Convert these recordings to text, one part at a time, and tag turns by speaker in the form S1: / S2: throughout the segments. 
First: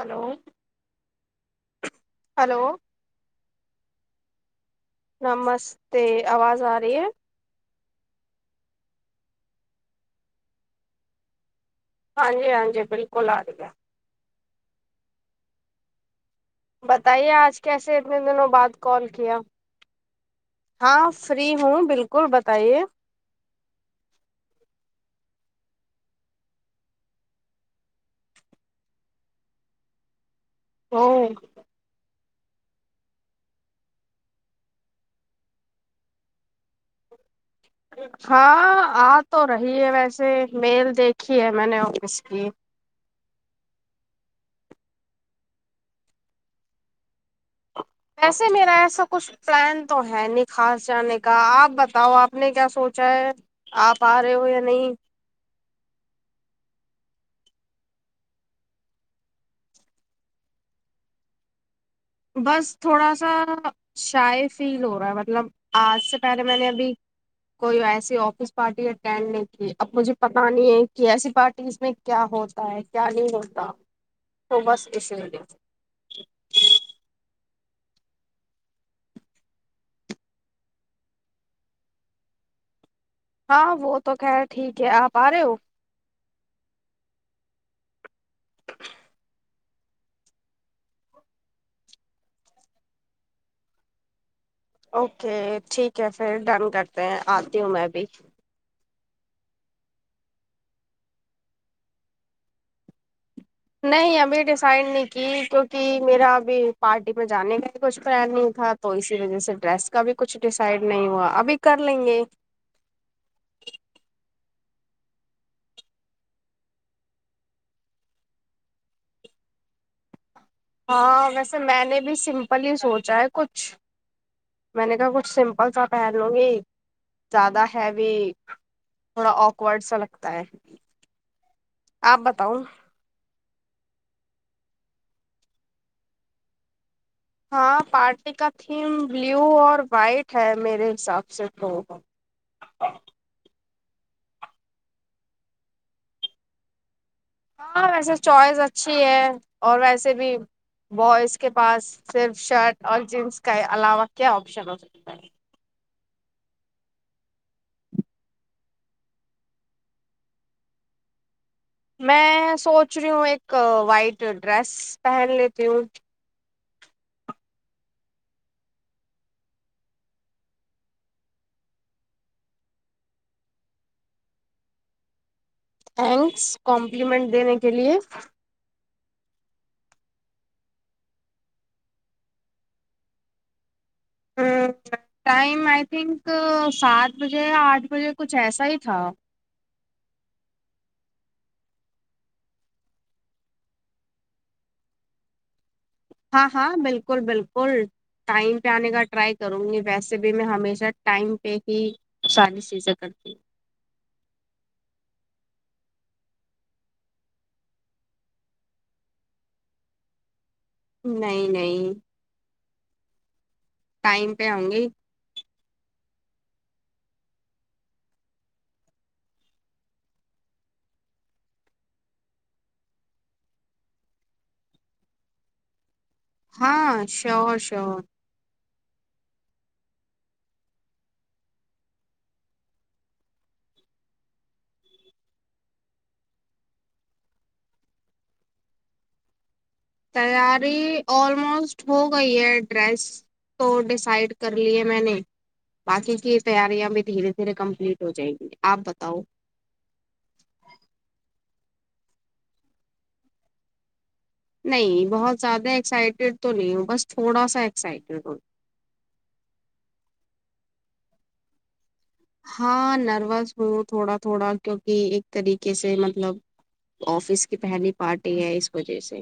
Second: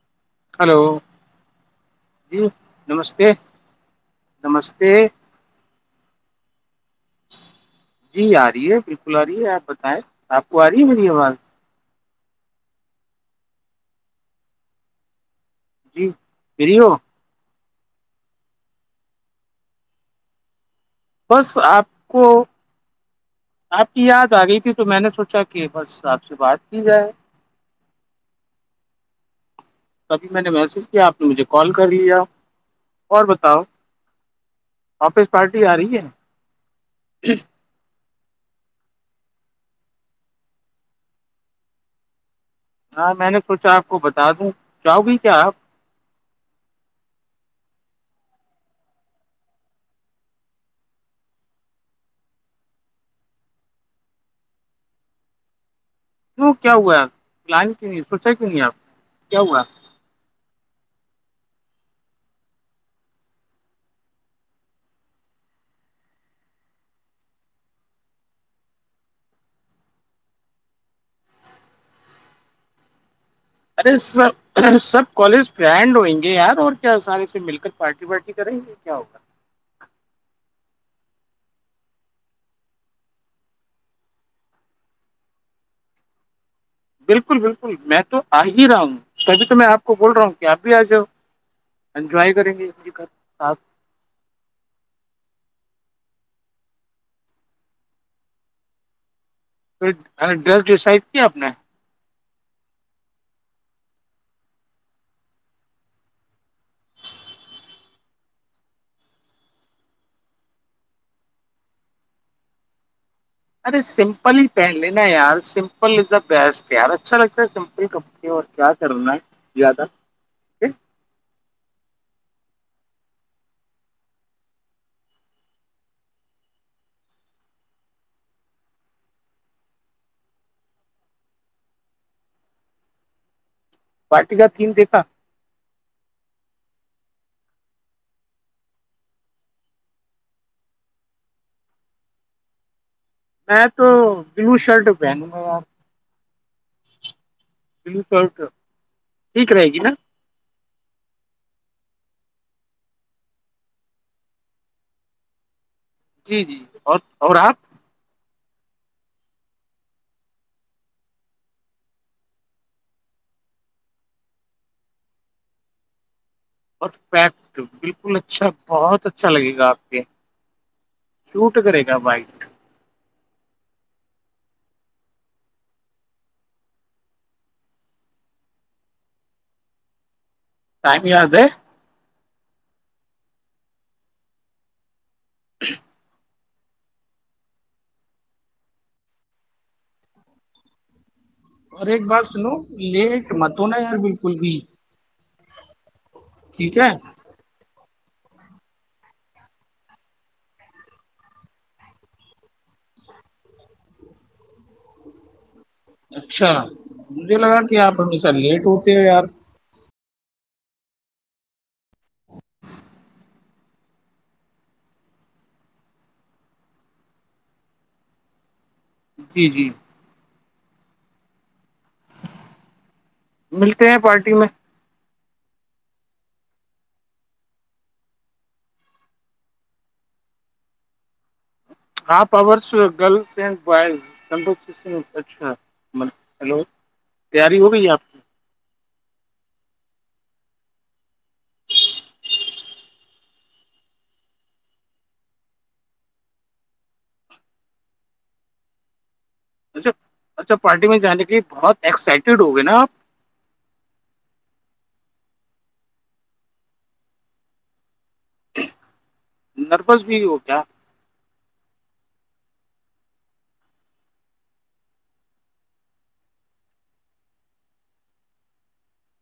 S1: hello
S2: hello جی
S1: hello
S2: نمستے نمستے
S1: نمستے آواز آ رہی ہے
S2: جی آ رہی ہے بالکل آ رہی ہے آپ بتائیں آپ کو آ رہی ہے میری آواز
S1: ہاں جی ہاں جی بالکل آ گ گیا
S2: جی فری ہو
S1: بتائیے آج کیسے اتنے دنوں بعد کال کیا ہاں فری
S2: بس آپ
S1: ہوں
S2: کو
S1: بالکل بتائیے
S2: آپ کی یاد آ گئی تھی تو میں نے سوچا کہ بس آپ سے بات کی جائے کبھی میں نے میسج
S1: او
S2: کیا آپ نے مجھے کال کر لیا اور بتاؤ آفس پارٹی آ رہی ہے
S1: ہاں آ تو رہی ہے ویسے میل دیکھی ہے میں نے آفس کی
S2: ہاں میں نے سوچا آپ کو بتا دوں چاہو گی کیا آپ
S1: ایسے میرا ایسا کچھ پلان تو ہے ن خاس جانے کا آپ بتاؤ آپ نے کیا سوچا ہے آپ آ رہے ہو یا نہیں
S2: وں کیا ہواپ پلان کیوں نہیں سوچا کیوں نہیں آپ کیا ہوا
S1: بس تھوڑا سا شع فیل ہو رہا ہے مطلب آج سے پہلے میں نے ابھی کوئی ایسی آفس پارٹی اٹینڈ نہیں کی اب مجھے پتا نہیں ہے کہ ایسی پارٹی اس میں کیا ہوتا ہے کیا یہ ہوتا
S2: ارے سب
S1: تو بس
S2: سب
S1: اسی لیے
S2: کالج فریینڈ ہویں گے یہ یار اور کیا سارے سے مل کر پارٹی وارٹی کریں گیے کیا ہوگا
S1: ہاں وہ تو خیر ٹھیک ہے آپ آ رہے ہو
S2: بالکل بالکل میں تو آ ہی رہا ہوں کبھی تو میں آپ کو بول رہا ہوں کہ آپ بھی آ جاؤ انجوائے کریں گے م گھرھ
S1: اوکے ٹھیک ہے پھر ڈن کرتے ہیں آتی ہوں میں بھی
S2: ڈس ڈیسائڈ کی اپپ نے
S1: نہیں ابھی ڈیسائڈ نہیں کی کیونکہ میرا ابھی پارٹی میں جانے کا بھی کچھ پلان نہیں تھا تو اسی وجہ سے ڈریس کا بھی کچھ ڈیسائڈ نہیں ہوا ابھی کر لیں گے
S2: ارے سمپل ہی پہن لینا یار سمپل از دا بیسٹ یار اچھا لگتا ہے سمپل کڑ اور کیا کرنا ہے زیادہ پھر
S1: ہاں ویسے میں نے بھی سمپل ہی سوچا ہے کچھ میں نے کہا کچھ سمپل سا پہن لوں گی زیادہ ہیوی تھوڑا آکورڈ سا لگتا ہے آپ بتاؤں
S2: پارٹی کا تھیم دیکھا
S1: ہاں پارٹی کا تھیم بلیو اور وائٹ ہے میرے حساب سے تو
S2: میں تو بلو شرٹ پہنوں گا آپ
S1: ہاں
S2: بلو
S1: ویسے
S2: شرٹ
S1: چوائس اچھی ہے
S2: ٹھیک رہے
S1: اور
S2: گی نا
S1: ویسے بھی بوائز کے پاس صرف شرٹ اور جینس کے علاوہ کیا آپشن ہو سکتا ہے
S2: جی جی اور اور آپ
S1: میں سوچ رہی ہوں ایک وائٹ ڈریس پہن لیتی ہوں
S2: پریکٹ بالکل اچھا بہت اچھا لگے گا آپ کے شوٹ کرے گا بائک
S1: تھینکس کمپلیمنٹ دینے کے لیے
S2: [unintelligible]
S1: ٹائم آئی تھنک سات بجے یا آٹھ بجے کچھ ایسا ہی تھا
S2: اور ایک بات سنو لیٹ مت ن یار بالکل بھی
S1: ہاں ہاں
S2: ٹھیک ہے
S1: بالکل بالکل ٹائم پہ آنے کا ٹرائی کروں گی ویسے بھی میں ہمیشہ ٹائم پہ ہی شانی سیزیں کرتی
S2: اچھا مجھے لگا کہ آپ ہمیشہ لیٹ ہوتے ہو یار
S1: نہیں نہیں ٹائم پہ ہؤں گی
S2: جی جی ملتے ہیں پارٹی میں
S1: ہاں شور شور
S2: ہ گرل اڈ بوز اچھا ہیلو تیاری ہو گئی آپ کی
S1: تیاری آلموسٹ ہو گئی ہے ڈریس تو ڈیسائڈ کر لیے میں نے باقی کی تیاریاں بھی دھیرے دھیرے کمپلیٹ ہو جائیںی آپ بتاؤ
S2: اچھا اچھا پارٹی میں جانے کے لیے بہت ایکسائٹیڈ ہو گئے نا آپ
S1: نہیں بہت زیادہ ایکسائٹیڈ تو نہیں ہوں بس تھوڑا سا ایکسائٹیڈ ہووں
S2: نروس بھی ہو کیا
S1: ہاں نروس ہوں تھوڑا تھوڑا کیوںکہ ایک طریقے سے مطلب آفس کی پہلی پارٹی ہے اس وجہ سے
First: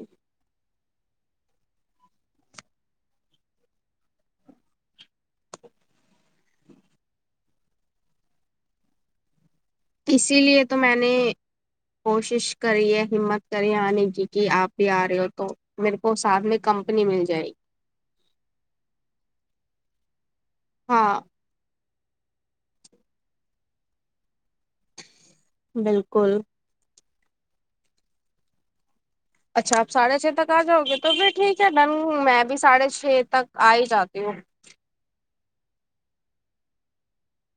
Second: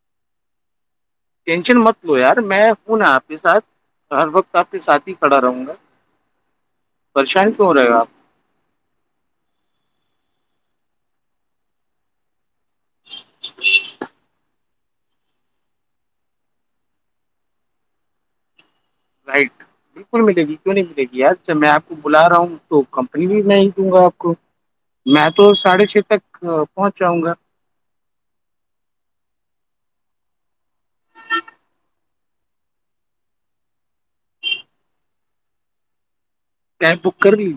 S2: ٹینشن مت لو یار میں فون ہے آپ کے ساتھ ہر وقت آپ کے ساتھ ہی کھڑا رہوں گا پریشانی کیوں رہے گا آپ
S1: اسی لیے تو میں نے کوشش کریے ہممت کریے آنے کیی کی آپ بھی آ رہے ہو تو میرے کو ساتھ میں کمپنی مل جائے گی
S2: رائٹ بالکل ملے گی کیوں نہیں ملے گی
S1: ہاں
S2: ج اچھا میں آپ کو بلا رہا ہوں تو کمپنی بھی میں ہی دوں گا آپ کو میں تو ساڑھے چھ تک
S1: بالکل
S2: پہنچ جاؤں گا
S1: اچھا آپ ساڑھے چھ تک آ جاؤ گے تو پھر ٹھیک ہے ڈن میں بھی ساڑھے چھ تک آ ہی جاتی ہوں
S2: کیب بک کر دی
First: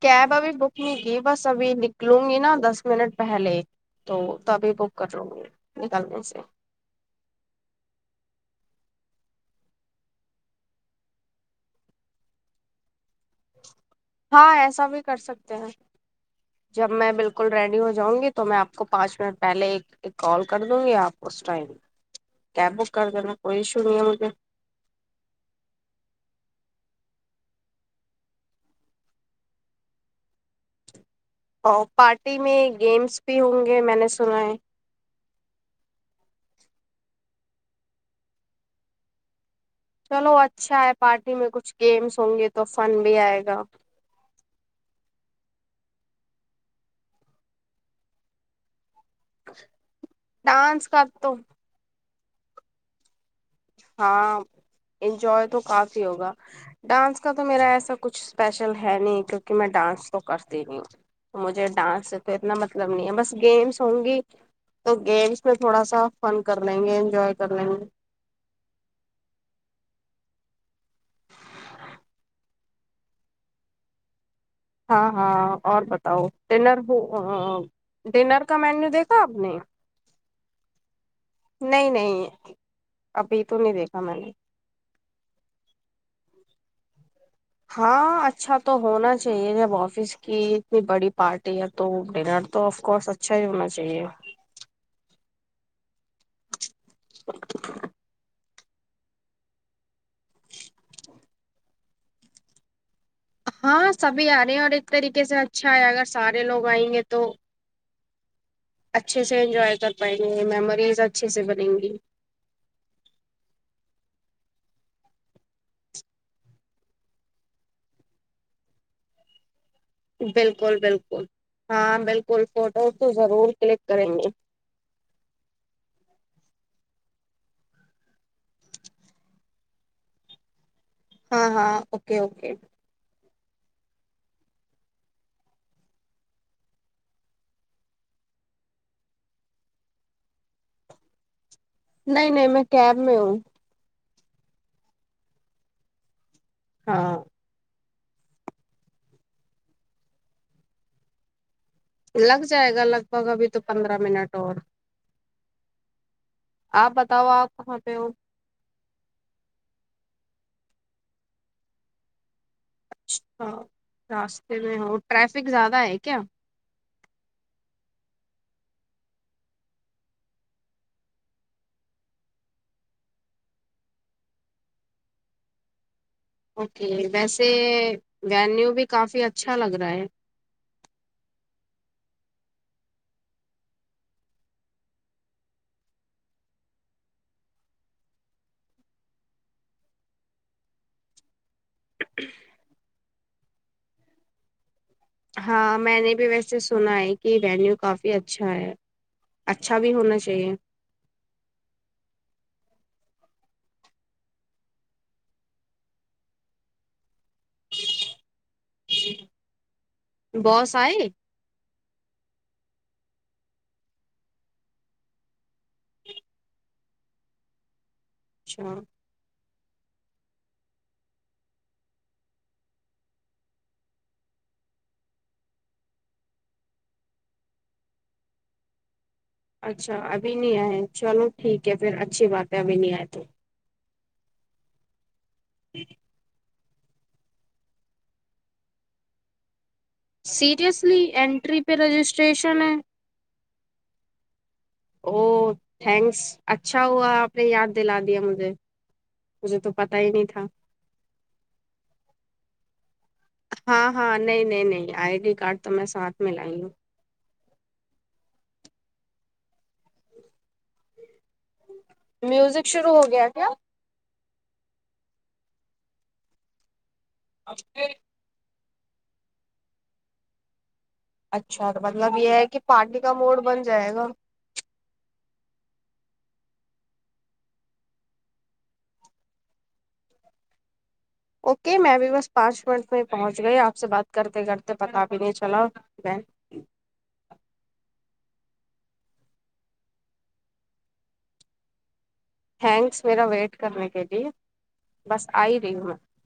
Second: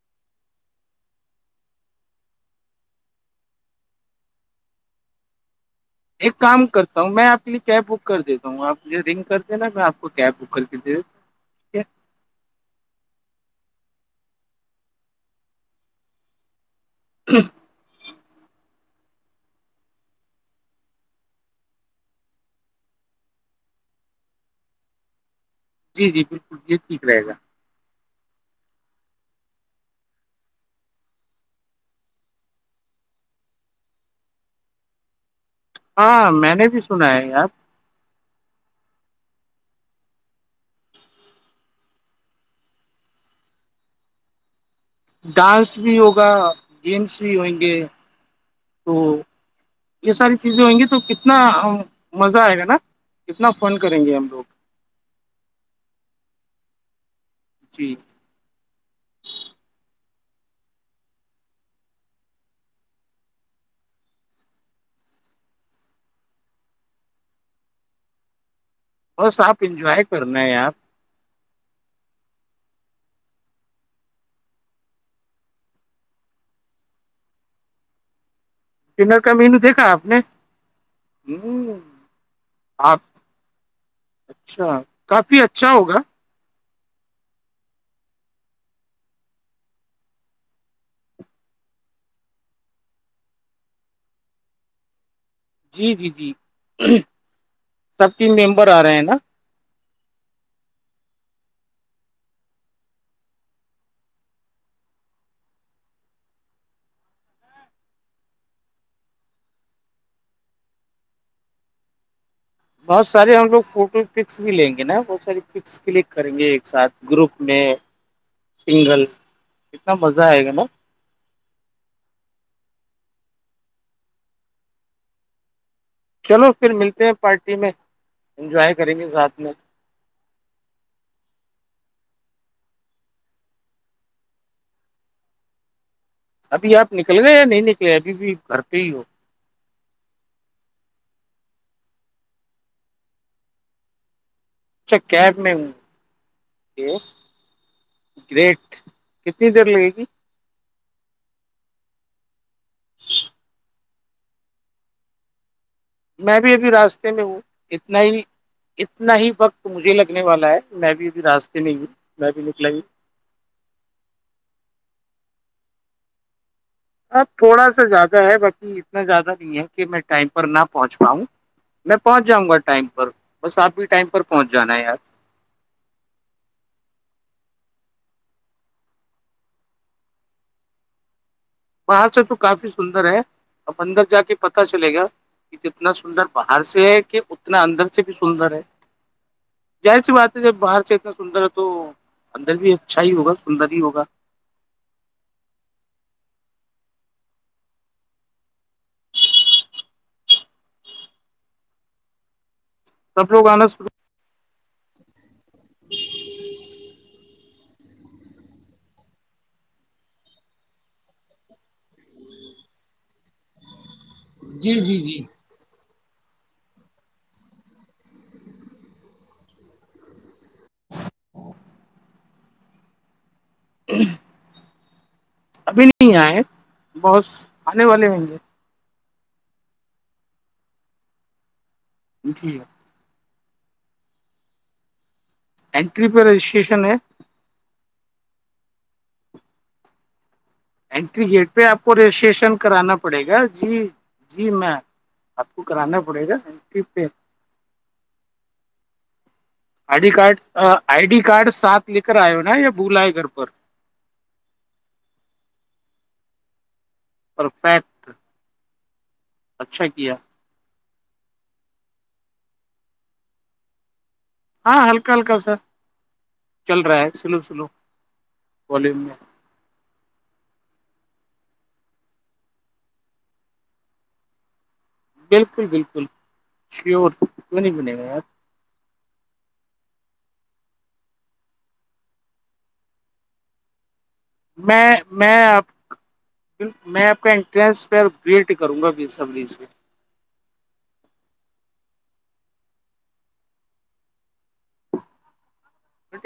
S1: کیب ابھی بک نہیں کی بس ابھی نکلوں گی نا دس منٹ پہلے تو تبھی بک کر لوں گی نکلنے
S2: ایک
S1: سے
S2: کام کرتا ہوں میں آپ کے لیے کیب بک کر دیتا ہوں آپ مھے رنگ کر دینا میں آپ کو کیب بک کر کےے
S1: ہاں ایسا بھی کر سکتے ہیں جب میں بالکل ریڈی ہو جاؤں گی تو تو میں آپ کو پانچ منٹ پہلے ایک کال کر دوں گی آپ اس ٹائم کیب بک کر دینا کوئی ایشو نہیں ہے مجھے
S2: جی جی بالکل یہ ٹھیک رہے گا
S1: او پارٹی میں گیمس بھی ہوں گے میں نے سنا ہے
S2: ہاں میں نے بھی سنا ہے یپ
S1: چلو اچھا ہے پارٹی میں کچھ گیمس ہوں گے تو فن بھی آئے گا
S2: ڈانس بھی ہوگا گیمس بھی ہوئیں گے تو یہ ساری چیزیں ہئ گی
S1: ڈانس
S2: تو
S1: کا
S2: کتنا مزہ آئے گا نا کتنا فن کریں گے ہم
S1: ہاں
S2: لوگ
S1: انجوائے تو کافی ہوگا ڈانس کا تو میرا
S2: جی
S1: ایسا کچھ اسپیشل ہے نہیں کیونکہ میں ڈانس تو کرتی نہیںی ہوں تو مجھے ڈانس سے تو اتنا مطلب نہیں ہے بس گیمس ہوں گی تو گیمس میں تھوڑا سا فن کر لیں گے انجوائے کر لیں گے
S2: بس آپ انجوائے کرنا ہیں یپ
S1: ہاں ہاں اور بتاؤ ٹلر ہو ڈنر کا مینیو دیکھا
S2: ڈنر
S1: آپ
S2: کا
S1: نے
S2: مینو دیکھا آپ نے ہوں
S1: نہیں نہیں
S2: آپ
S1: ابھی تو نہیں دیکھا میں نے
S2: اچھا کافی اچھا ہوگا
S1: ہاں اچھا تو ہونا چاہیے جب آفس کی اتنی بڑی پارٹی ہے تو ڈنر تو آف کورس اچھا ہی ہونا چاہیے
S2: جی جی جی سب کے ممبر آ رہے ہیں نا
S1: [inaudible] ہاں سبھی آ رہے ہیں اور ایک طریقے سے اچھا ہے اگر سارے لوگ آئیں گے تو اچھے سے انجوائے کر پائیں گے میموریز اچھے سے بنیں گی
S2: بہت سارے ہم لوگ فوٹو پکس بھی لیں گے نا بہت ساری پکس کلک کریں گے ایک ساتھ گروپ میں س گ
S1: بالکل بالکل ہاں بالکل فوٹوز تو ضرور کلک کریں گے
S2: چلو پھر ملتے ہیں پارٹی میں انجوائے کریں گے ساتھ میں
S1: ہاں ہاں اوکے اوکے
S2: ابھی آپ نکل گے یا نہیں نکلے ابھی بھی گھر پہ ہی ہو
S1: نہیںائ نہیں میں کب میں ہوں
S2: اچھا کیب میں ہ
S1: ہاں
S2: گریٹ کتنی دیر لگے گی
S1: لگ جائے گا لگ بھگ ابھی تو پندرہ منٹ اور
S2: میں بھی ابھی
S1: آپ
S2: راستے میں
S1: بتاؤ
S2: ہوں
S1: آپ کہاں پہ
S2: اتنا
S1: ہو
S2: ہی اتنا ہی وقت مجھے لگنے والا ہے میں بھی ابھی راستے نہیں ہوں میں بھی نکلا ہوں
S1: اچھا راستے میں ہو ٹریفک زیادہ ہے کیا
S2: اب تھوڑا سا زیادہ ہے باقی اتنا زیادہ نہیں ہے کہ میں ٹائم پر نہ پہنچ پاؤں میں پہنچ جاں گا ٹائم پر بس آپ ہی ٹائم پر پہنچ جانا ہے یار
S1: اوکے ویسے وینیو بھی کافی اچھا لگ رہا ہے
S2: بر سے تو کافی سندر ہے اب اندر جا کے پتا چلے گا کہ جتنا سندر باہر سے ہے کہ اتنا اندر سے بھی سندر ہے ظاہر سی بات ہے جب باہر سے اتنا سندر ہے تو اندر بھی اچھا ہی ہوگا سندر ہی ہوگا
S1: ہاں میں نے بھی ویسے سنا ہے کہ وینیو کافی اچھا ہے اچھا بھی ہونا چاہیے
S2: سب لوگانا
S1: بس آئی
S2: جی جی جی
S1: اچھا
S2: جی ابھی نہیں آئے بہت آنے والے ہیں گے
S1: اچھا ابھی نہیں آئے چلو ٹھیک ہے پھر اچھی بات ہے
S2: جی
S1: ابھی نہیں آئے تو
S2: اینٹری پہ رجسٹریشن ہے
S1: سیریئسلی
S2: گیٹ
S1: اینٹری پہ
S2: آپ کو
S1: رجسٹریشن ہے
S2: کرانا پڑے گا جی جی میں
S1: او
S2: آپ کو کرانا
S1: تھینکس
S2: پڑے گا اینٹری
S1: اچھا
S2: پہ
S1: ہوا آپ نے یاد دلا دیا مجھے مجھے تو پتا
S2: آئی ڈی
S1: ہی نہیں
S2: کارڈ
S1: تھا
S2: آئی ڈی کارڈ ساتھ لے کر آئے ہو نا یا بھولا ہے گھر پر
S1: ہاں ہاں نہیں نہیں نہیں آئی ڈی کارڈ تو میں ساتھ میں لائی ہوں
S2: اور پ اچھا کیا
S1: میوزک شروع ہو گیا کیا
S2: ہاں ہلکا ہلکا سا چل رہا ہے سلو سلو والوم میں
S1: اچھا مطلب یہ ہے کہ پارٹی کا موڈ بن جائے گا
S2: بالکل بالکل شیور نہیں بنے ہوئے یار
S1: اوکے میں ا بھیھی بس پانچ منٹ میں پہنچ گئی آپ سے بات کرتے کرتے
S2: میں
S1: پتا بھی نہیں
S2: میں
S1: چلا
S2: آپ
S1: میں
S2: میں آپ کا انٹرنس پ گریٹ کروں گا ب سب سے
S1: تھینکس میرا ویٹ کرنے کے لیے بس آ ہی رہی ہوں میں
S2: ٹ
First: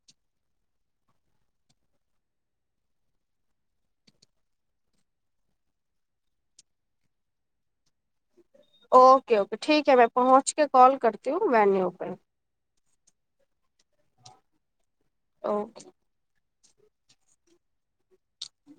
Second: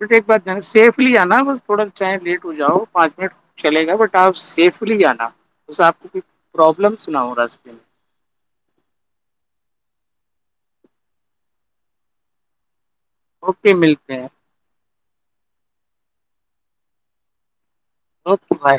S2: بٹ ایک بات سیفلی آنا بس تھوڑا چاہیں لیٹ ہو جاؤ پانچ منٹ چلے گا بٹ آپ سیفلی آنا اسے آپ کو کوھ پرابلمس نہ ہو راستے میں
S1: اوکے اوکے ٹھیک ہے میں پہنچ کے کال کرتی ہوں وینیو پہ
S2: اوکے ملتے ہیں
S1: اوکے
S2: اوک بھائے